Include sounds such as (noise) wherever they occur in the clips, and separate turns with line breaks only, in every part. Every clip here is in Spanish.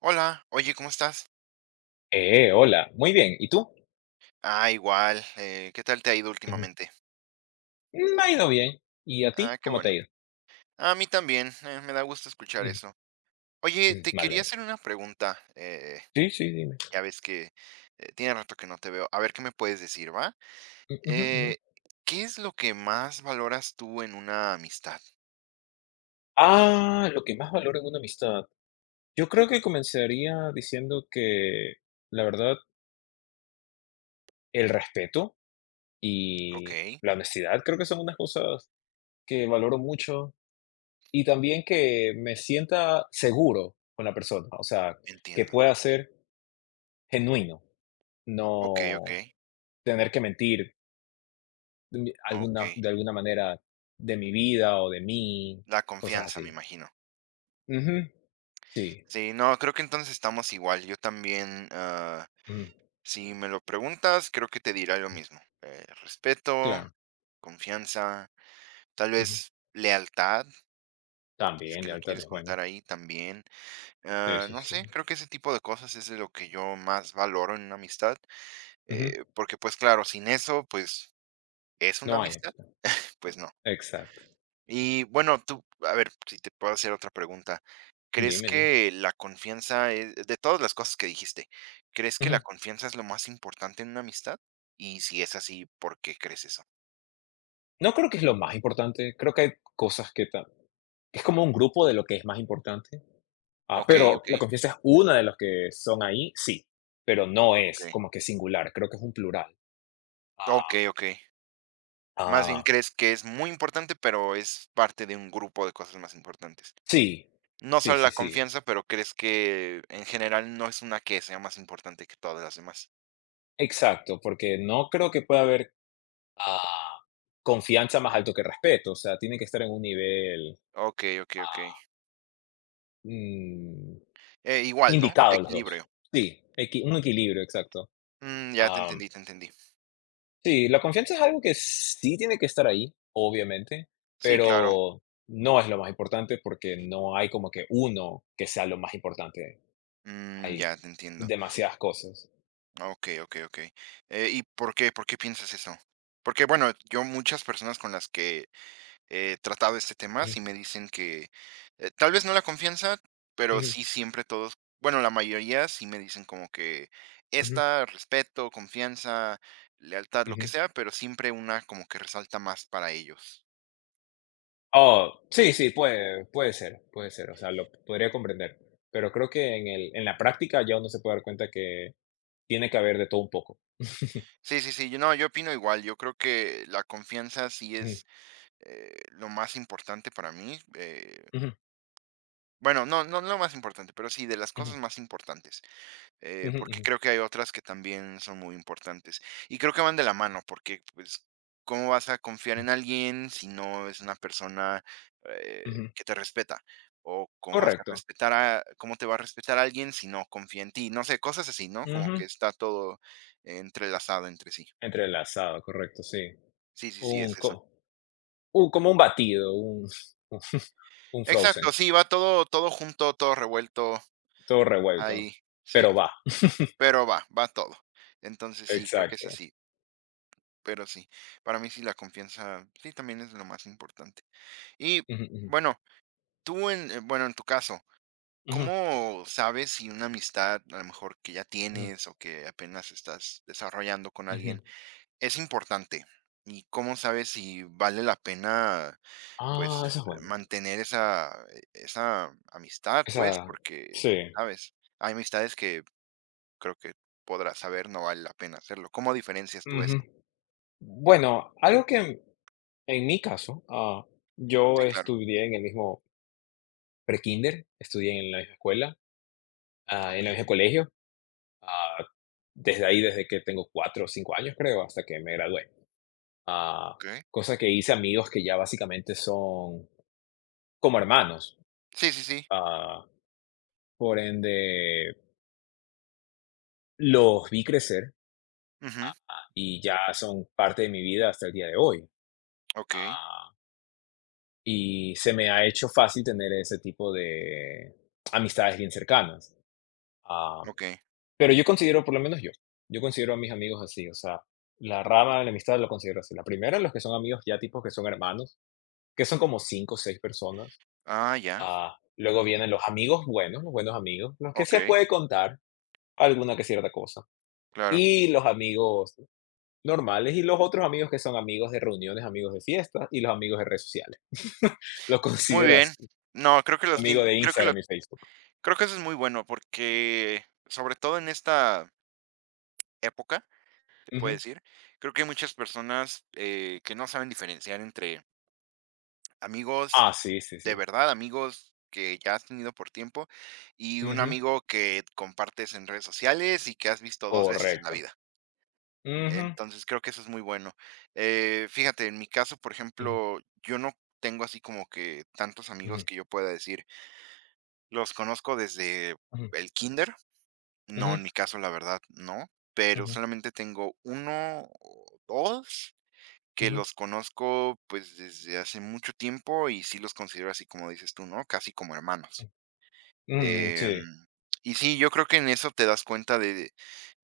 Hola, oye, ¿cómo estás?
Hola, muy bien. ¿Y tú?
Ah, igual, ¿qué tal te ha ido
Ujú.
últimamente?
Me ha ido bien. ¿Y a
Ah,
ti?
qué
¿Cómo te
bueno.
ha ido?
A mí también, me da gusto escuchar
Mm,
eso. Oye,
mm,
te quería
vale.
hacer una pregunta.
Sí, sí, dime.
Ya ves que tiene rato que no te veo. A ver qué me puedes decir, ¿va?
Mm, ujú, ujú.
Eh, ¿Qué es lo que más valoras tú en una amistad?
Lo que más valoro en una amistad. Yo creo que comenzaría diciendo que, la verdad, el respeto y
Ok,
la honestidad creo que son unas cosas que valoro mucho y también que me sienta seguro con la persona, o sea, que
entiendo.
pueda ser genuino,
Ok, ok,
no tener que mentir de mi
ok.
alguna de alguna manera de mi vida o de mí,
La
cosas
confianza, me
así.
imagino.
Ujú. Sí,
Sí, no, creo que entonces estamos igual. Yo también.
ujú,
Si me lo preguntas, creo que te dirá lo mismo. Respeto,
claro,
confianza, tal
ujú.
vez lealtad, si es
También
que lo
lealtad
quieres
es bueno.
contar ahí también.
Sí,
Ah,
sí,
no
sí.
sé, creo que ese tipo de cosas es de lo que yo más valoro en una amistad,
Ujú.
porque pues claro, sin eso, pues es una
No hay
amistad,
amistad.
pues no.
Exacto.
Y bueno, tú, a ver, si te puedo hacer otra pregunta. ¿Crees
Dime, dime.
que la confianza es, de todas las cosas que dijiste, ¿crees que la
Ujú.
confianza es lo más importante en una amistad? Y si es así, ¿por qué crees eso?
No creo que es lo más importante, creo que hay cosas que ta es como un grupo de lo que es más importante,
Okey,
pero la
okey,
confianza es una de los que son ahí, sí, pero no es
okey.
como que singular, creo que es un plural. Ah,
Okey, okey. Más bien
ah,
crees que es muy importante, pero es parte de un grupo de cosas más importantes.
sí,
No
sí,
solo la
sí, sí.
confianza, pero crees que en general no es una que sea más importante que todas las demás.
Exacto, porque no creo que pueda haber, ah, confianza más alto que respeto, o sea, tienen que estar en un nivel,
Okey, okey, okey.
ah, mm,
Igual, ¿no?
indicado los 2.
Equilibrio.
Sí, equi un equilibrio, exacto.
Mm, ya te
Am,
entendí, te entendí.
sí, la confianza es algo que sí tiene que estar ahí, obviamente,
Sí, claro.
pero no es lo más importante porque no hay como que uno que sea lo más importante.
Mm,
Hay
ya te entiendo.
demasiadas cosas.
Okey, okey, okey. ¿Y por qué? ¿Por qué piensas eso? Porque, bueno, yo muchas personas con las que tratado este tema,
Ujú,
sí me dicen que, tal vez no la confianza, pero
ujú,
sí siempre todos, bueno, la mayoría sí me dicen como que
ujú,
esta, respeto, confianza, lealtad, lo que
ujú.
sea, pero siempre una como que resalta más para ellos.
Oh, sí, sí, puede ser, puede ser, o sea, lo podría comprender, pero creo que en la práctica ya uno se puede dar cuenta que tiene que haber de todo un poco. (laughs)
Sí, sí, sí, yo no, yo opino igual, yo creo que la confianza sí
Ujú,
es lo más importante para mí.
ujú,
Bueno, no, no, no lo más importante, pero sí de las cosas
ujú,
más importantes.
ujú,
Porque
ujú,
creo que hay otras que también son muy importantes. Y creo que van de la mano, porque pues, ¿cómo vas a confiar
ujú.
en alguien si no es una persona eh, que te respeta? O cómo vas a
Correcto.
cómo te va a respetar alguien si no confía en ti. No sé, cosas así, ¿no? Como
Ujú.
que está todo entrelazado entre sí.
Entrelazado, correcto, sí.
Sí, sí, sí,
Un
es
co
eso.
un como un batido, un (laughs) un
Exacto,
frozen,
sí, va todo, todo junto, todo revuelto
todo revuelto,
ahí. Sí,
pero va.
pero va, va todo. Entonces sí, creo que es
Exacto.
así. Pero sí, para mí sí la confianza, sí, también es lo más importante. Y
Ujú, ujú,
bueno, tú, en tu caso,
ujú,
¿cómo sabes si una amistad, a lo mejor que ya
ujú,
tienes o que apenas estás desarrollando con
ujú.
alguien, es importante? ¿Y cómo sabes si vale la pena, pues,
Esa es buena.
mantener esa amistad, pues?
Esa
Porque,
sí.
sabes, hay amistades que creo que podrás saber no vale la pena hacerlo. ¿Cómo diferencias tú
Ujú.
eso?
Bueno, algo que en mi caso, yo
Sí, claro.
estudié en el mismo prekinder, estudié en la misma escuela,
Ok,
en el mismo colegio, ah, desde ahí, desde que tengo 4 o 5 años, creo, hasta que me gradué. Ah,
ok.
Cosa que hice amigos que ya básicamente son como hermanos.
Sí, sí, sí.
Ah, por ende, los vi crecer
Ujú,
y ya son parte de mi vida hasta el día de hoy.
okey,
Ah, y se me ha hecho fácil tener ese tipo de amistades bien cercanas. Ah,
okey.
pero yo considero, por lo menos yo considero a mis amigos así, o sea, la rama de la amistad lo considero así. La primera, los que son amigos ya tipos que son hermanos, que son como 5 o 6 personas.
Ah, ya,
Luego vienen los amigos buenos, los buenos amigos, los que se
okey,
puede contar alguna que cierta cosa.
claro.
Y los amigos normales y los otros amigos que son amigos de reuniones, amigos de fiestas y los amigos de redes sociales. (laughs) Los
Muy
considero
bien.
así,
No, creo que los
amigo de
tien creo que lo
Instagram y Facebook.
creo que eso es muy bueno, porque, sobre todo en esta época, te puedo
Ujú.
decir, creo que hay muchas personas, que no saben diferenciar entre amigos
Sí, sí, sí.
de verdad, amigos que ya has tenido por tiempo, y un
Ujú.
amigo que compartes en redes sociales y que has visto 2 veces en la
Correcto.
vida.
Ujú,
Entonces, creo que eso es muy bueno. Fíjate, en mi caso, por
ujú,
ejemplo, yo no tengo así como que tantos amigos
ujú.
que yo pueda decir, los conozco desde
Ujú,
el kinder. No,
ujú,
en mi caso, la verdad, no. Pero
ujú,
solamente tengo uno o dos que
ujú,
los conozco pues desde hace mucho tiempo y sí los considero así como dices tú, ¿no? Casi como hermanos.
mm, mm, sí,
Em, y sí, yo creo que en eso te das cuenta de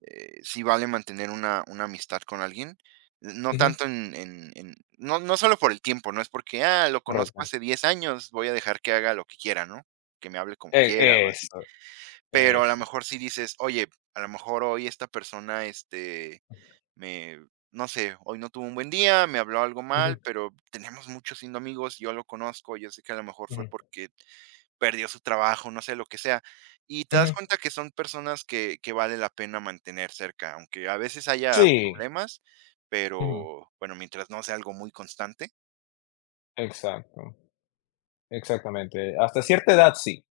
sí vale mantener una amistad con alguien. No
ujú,
tanto en, no, no solo por el tiempo, no es porque, ah, lo conozco
correcto.
hace 10 años, voy a dejar que haga lo que quiera, ¿no? Que me hable como quiera, o así.
Eso,
Pero a lo
eso.
mejor sí dices, oye, a lo mejor hoy esta persona, este, me, no sé, hoy no tuvo un buen día, me habló algo
Ujú,
mal, pero tenemos muchos siendo amigos, yo lo conozco, yo sé que a lo mejor fue
ujú,
porque perdió su trabajo, no sé, lo que sea. Y te das
ujú.
cuenta que son personas que vale la pena mantener cerca, aunque a veces haya
Sí,
problemas,
ujú,
pero bueno, mientras no sea algo muy constante.
exacto, exactamente. Hasta cierta edad sí,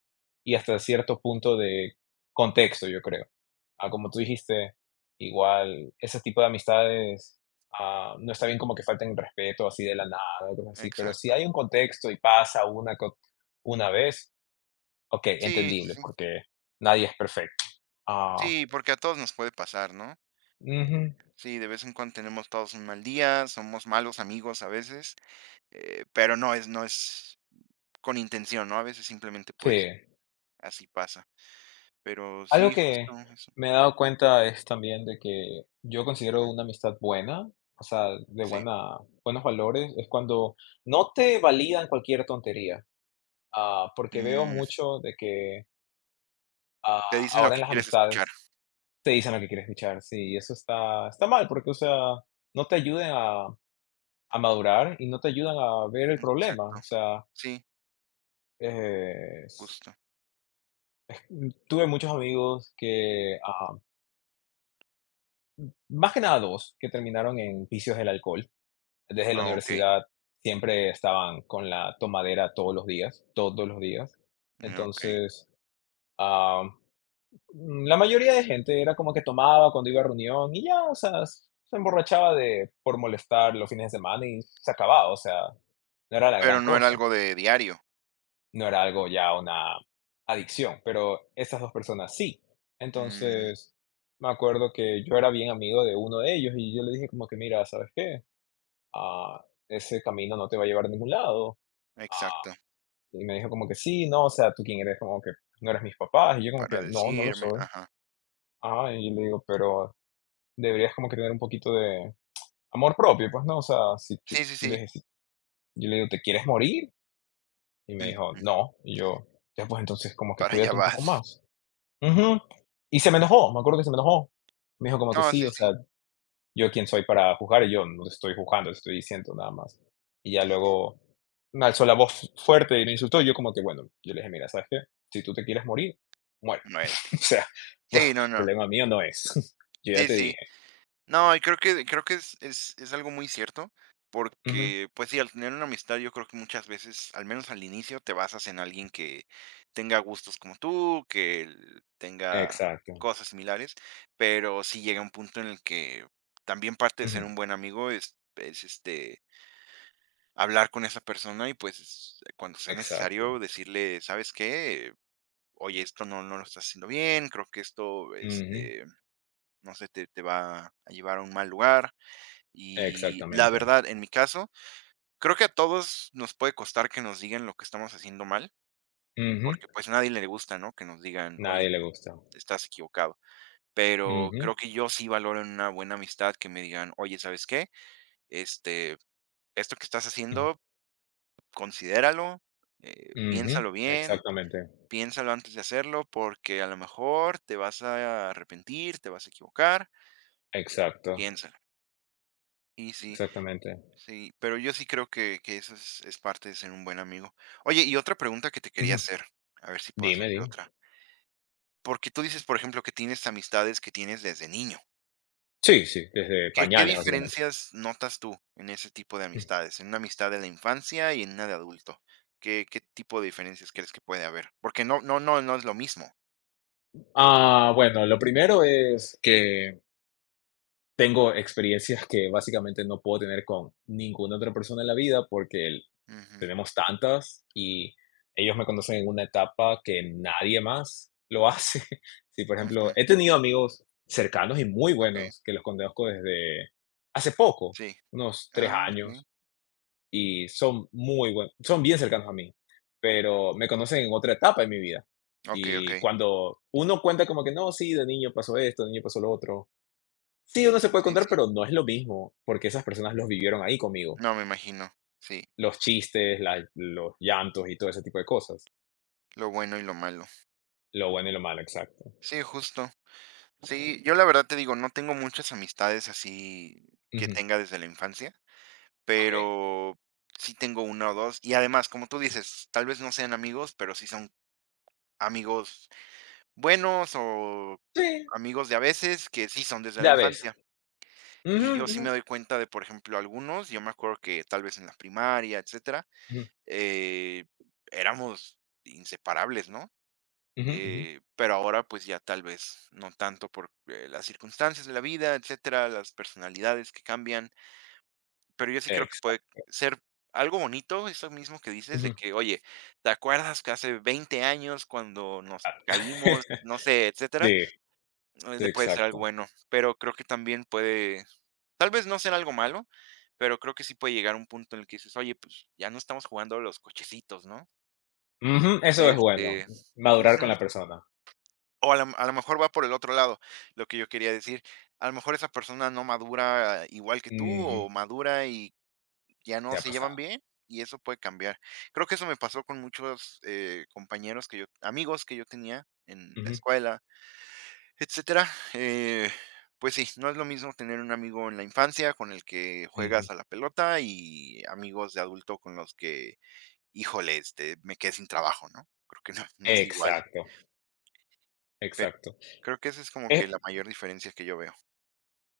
y hasta cierto punto de contexto, yo creo. Como tú dijiste, igual ese tipo de amistades, no está bien como que falten el respeto así de la nada, cosas así, pero si
Exacto.
hay un contexto y pasa una vez, okey,
Sí,
entendible, porque nadie es perfecto. Ah,
sí, porque a todos nos puede pasar, ¿no?
Ujú,
Sí, de vez en cuando tenemos todos un mal día, somos malos amigos a veces, pero no es con intención, ¿no? A veces simplemente,
sí.
pues, así pasa. Pero
Algo
sí, justo
que
eso.
me he dado cuenta es también de que yo considero una amistad buena, o sea, de
Sí.
buena buenos valores, es cuando no te validan cualquier tontería, porque veo
Mm,
mucho de que,
te dicen lo
ahora en
que
las
quieres escuchar.
amistades te dicen lo que quieres escuchar, sí, y eso está mal, porque, o sea, no te ayudan a madurar y no te ayudan a ver el problema,
Exacto.
o sea,
Sí,
eh, s-
justo.
tuve muchos amigos que, ah más que nada, 2 que terminaron en vicios del alcohol. Desde la
Ah, okey,
universidad siempre estaban con la tomadera todos los días, todos los días.
mm, ok.
Entonces, am, la mayoría de gente era como que tomaba cuando iba a reunión y ya, o sea, se emborrachaba de por molestar los fines de semana y se acababa, o sea, no era la
Pero
gran
no era
cosa,
algo de diario.
no era algo ya una adicción, pero esas 2 personas sí.
Mm,
Entonces, me acuerdo que yo era bien amigo de uno de ellos y yo le dije como que: "Mira, ¿sabes qué? ah, Ese camino no te va a llevar a ningún lado.
exacto,
Ah, y me dijo como que sí, no, o sea, ¿tú quién eres? Como que no eres mis papás. Y yo como
para
que no, no lo
decirme
soy.
ajá.
Y yo le digo, pero deberías como que tener un poquito de amor propio, pues no, o sea, si yo,
Sí, sí,
yo le
sí,
dije, Yo le digo, ¿te quieres morir? Y me dijo,
(laughs)
no. Y yo, ya pues entonces como que
para allá
cuídate un poco
vas.
más. Ujú. Y se me enojó, me acuerdo que se me enojó. Me dijo como que
No,
sí,
sí,
o sea,
sí,
yo quién soy para juzgar, y yo no te estoy juzgando, te estoy diciendo nada más. Y ya luego me alzó la voz fuerte y me insultó, y yo como que, bueno, yo le dije, mira, ¿sabes qué? Si tú te quieres morir, muere. (laughs) O
muérete.
sea, pro-
Sí, no, no.
problema mío no es. (laughs) Yo ya
Sí,
te
sí.
dije.
No, y creo que es algo muy cierto,
Ujú.
porque, pues sí, al tener una amistad, yo creo que muchas veces, al menos al inicio, te basas en alguien que tenga gustos como tú, que el tenga
Exacto.
cosas similares, pero sí llega un punto en el que también parte de
Ujú.
ser un buen amigo es, este, hablar con esa persona y, pues, cuando sea
Exacto.
necesario decirle: "¿Sabes qué? Oye, esto no lo estás haciendo bien, creo que esto,
Ujú.
este, no sé, te va a llevar a un mal lugar". Y la
Exactamente.
verdad, en mi caso, creo que a todos nos puede costar que nos digan lo que estamos haciendo mal,
Ujú.
porque pues a nadie le gusta, ¿no? Que nos digan, oye,
Nadie le gusta.
estás equivocado. Pero
Ujú,
creo que yo sí valoro en una buena amistad que me digan, oye, ¿sabes qué? Este, esto que estás
ujú,
haciendo, considéralo,
ujú.
piénsalo bien,
Exactamente.
piénsalo antes de hacerlo, porque a lo mejor te vas a arrepentir, te vas a equivocar,
Exacto.
piénsalo. Y sí,
Exactamente.
Sí, pero yo sí creo que eso es parte de ser un buen amigo. Oye, y otra pregunta que te quería
Ujú.
hacer, a ver si puedo
Dime,
hacerte
dime.
otra. Porque tú dices, por ejemplo, que tienes amistades que tienes desde niño.
Sí, sí, desde
¿Qué
pañales, básicamente.
diferencias notas tú en ese tipo de amistades? En una amistad de la infancia y en una de adulto. ¿Qué tipo de diferencias crees que puede haber? Porque no, no, no, no es lo mismo.
Bueno, lo primero es que tengo experiencias que básicamente no puedo tener con ninguna otra persona en la vida porque
Ujú,
tenemos tantas y ellos me conocen en una etapa que nadie más lo hace. (laughs) Sí, por
ujú,
ejemplo, he tenido amigos cercanos y muy
ok,
buenos que los conozco desde hace poco,
sí.
unos tres
Ah, ok.
años, y son muy buen son bien cercanos a mí, pero me conocen en otra etapa de mi vida.
Ok, ok.
Y cuando uno cuenta como que no, sí, de niño pasó esto, de niño pasó lo otro. Sí, uno se puede
Sí,
contar,
sí.
pero no es lo mismo, porque esas personas los vivieron ahí conmigo.
No, me imagino. Sí,
Los chistes, los llantos y todo ese tipo de cosas.
lo bueno y lo malo.
Lo bueno y lo malo, exacto.
Sí, justo. Sí, yo la verdad te digo, no tengo muchas amistades así que
Ujú.
tenga desde la infancia,
Ok.
pero sí tengo una o dos. Y además, como tú dices, tal vez no sean amigos, pero sí son amigos buenos o
Sí,
amigos de a veces que sí son desde la
de a veces.
infancia. Y yo
Ujú,
sí me
ujú,
doy cuenta de, por ejemplo, algunos, yo me acuerdo que tal vez en la primaria, etcétera,
ujú,
eh, éramos inseparables, ¿no?
ujú, ujú.
Pero ahora, pues ya tal vez no tanto por las circunstancias de la vida, etcétera, las personalidades que cambian, pero yo sí creo que puede
Exacto.
ser algo bonito, eso mismo que dices, de
Ujú.
que, oye, ¿te acuerdas que hace 20 años cuando nos caímos, no sé,
(laughs)
etcétera?
Sí, sí,
Puede ser algo
exacto.
bueno, pero creo que también puede, tal vez no ser algo malo, pero creo que sí puede llegar un punto en el que dices, oye, pues ya no estamos jugando a los cochecitos, ¿no?
Ujú. Eso es bueno,
Este,
madurar con
ujú,
la persona.
o a lo mejor va por el otro lado, lo que yo quería decir. A lo mejor esa persona no madura igual que tú,
Ujú.
o madura y ya no
Se ha
se llevan
pasado.
bien, y eso puede cambiar. Creo que eso me pasó con muchos, compañeros que yo amigos que yo tenía en la
Ujú,
escuela, etcétera. Eh, pues sí, no es lo mismo tener un amigo en la infancia con el que juegas
ujú.
a la pelota y amigos de adulto con los que, híjole, este, me quedé sin trabajo, ¿no? Creo que no es igual,
Exacto,
pero
exacto.
creo que esa es como
Es
que la mayor diferencia que yo veo.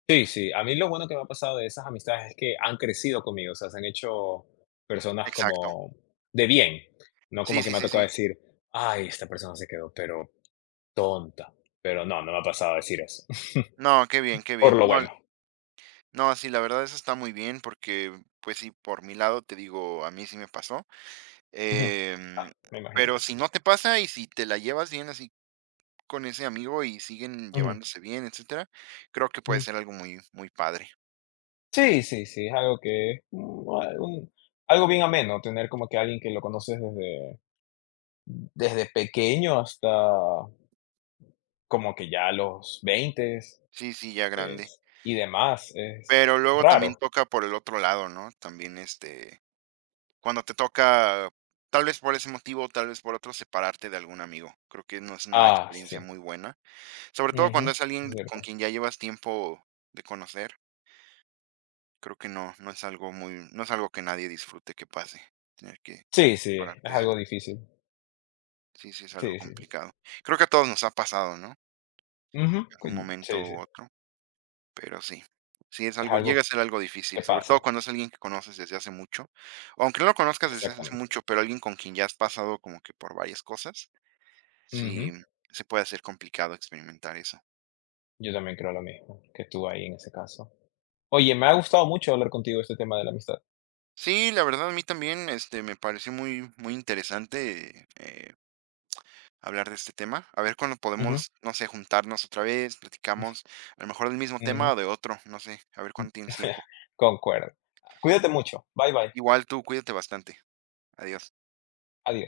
Sí, sí, a mí lo bueno que me ha pasado de esas amistades es que han crecido conmigo, o sea, se han hecho personas
Exacto.
como de bien, no
Sí,
como que
sí,
me ha
sí,
tocado
sí.
decir: "Ay, esta persona se quedó, pero tonta", pero no, no me ha pasado decir eso, (laughs)
No, qué bien, qué
por
bien.
lo
No,
bueno.
no, sí, la verdad eso está muy bien porque, pues sí, por mi lado te digo, a mí sí me pasó.
Ujú.
Em,
Me imagino.
pero si no te pasa y si te la llevas bien así con ese amigo y siguen
Ujú,
llevándose bien, etcétera, creo que puede
ujú.
ser algo muy, muy padre.
Sí, sí, sí, es algo que, es algo bien ameno, tener como que alguien que lo conoces desde pequeño hasta como que ya a los 20 es
Sí, sí, ya grande.
y demás, es
Pero luego también
raro.
toca por el otro lado, ¿no? También este, cuando te toca, tal vez por ese motivo, tal vez por otro, separarte de algún amigo. Creo que no es una
Sí.
experiencia muy buena. Sobre todo cuando
Ujú,
es
es
alguien con
cierto.
quien ya llevas tiempo de conocer, creo que no, no es algo que nadie disfrute que pase, tener que
Sí, sí, es
pararte de
algo
alguien.
difícil.
Sí, sí, es algo
Sí, sí, sí.
complicado. Creo que a todos nos ha pasado, ¿no?
Ujú,
Algún
cuen
momento
sí, sí,
u otro, pero sí. Sí,
es
llega
algo
a ser algo difícil,
que
sobre todo
pasa.
cuando es alguien que conoces desde hace mucho, o aunque no lo conozcas desde hace
Exactamente.
mucho, pero alguien con quien ya has pasado como que por varias cosas, sí,
Ujú,
se puede hacer complicado experimentar eso.
yo también creo lo mismo que tú ahí en ese caso. Oye, me ha gustado mucho hablar contigo de este tema de la amistad.
Sí, la verdad a mí también, este, me pareció muy, muy interesante, hablar de este tema. A ver cuándo
Ujú,
podemos, no sé, juntarnos otra vez, platicamos, a lo mejor del mismo tema
ujú,
o de otro, no sé, a ver cuándo tienes
(laughs)
tiempo.
concuerdo. Cuídate mucho. Bye, bye.
Igual tú, cuídate bastante. Adiós.
Adiós.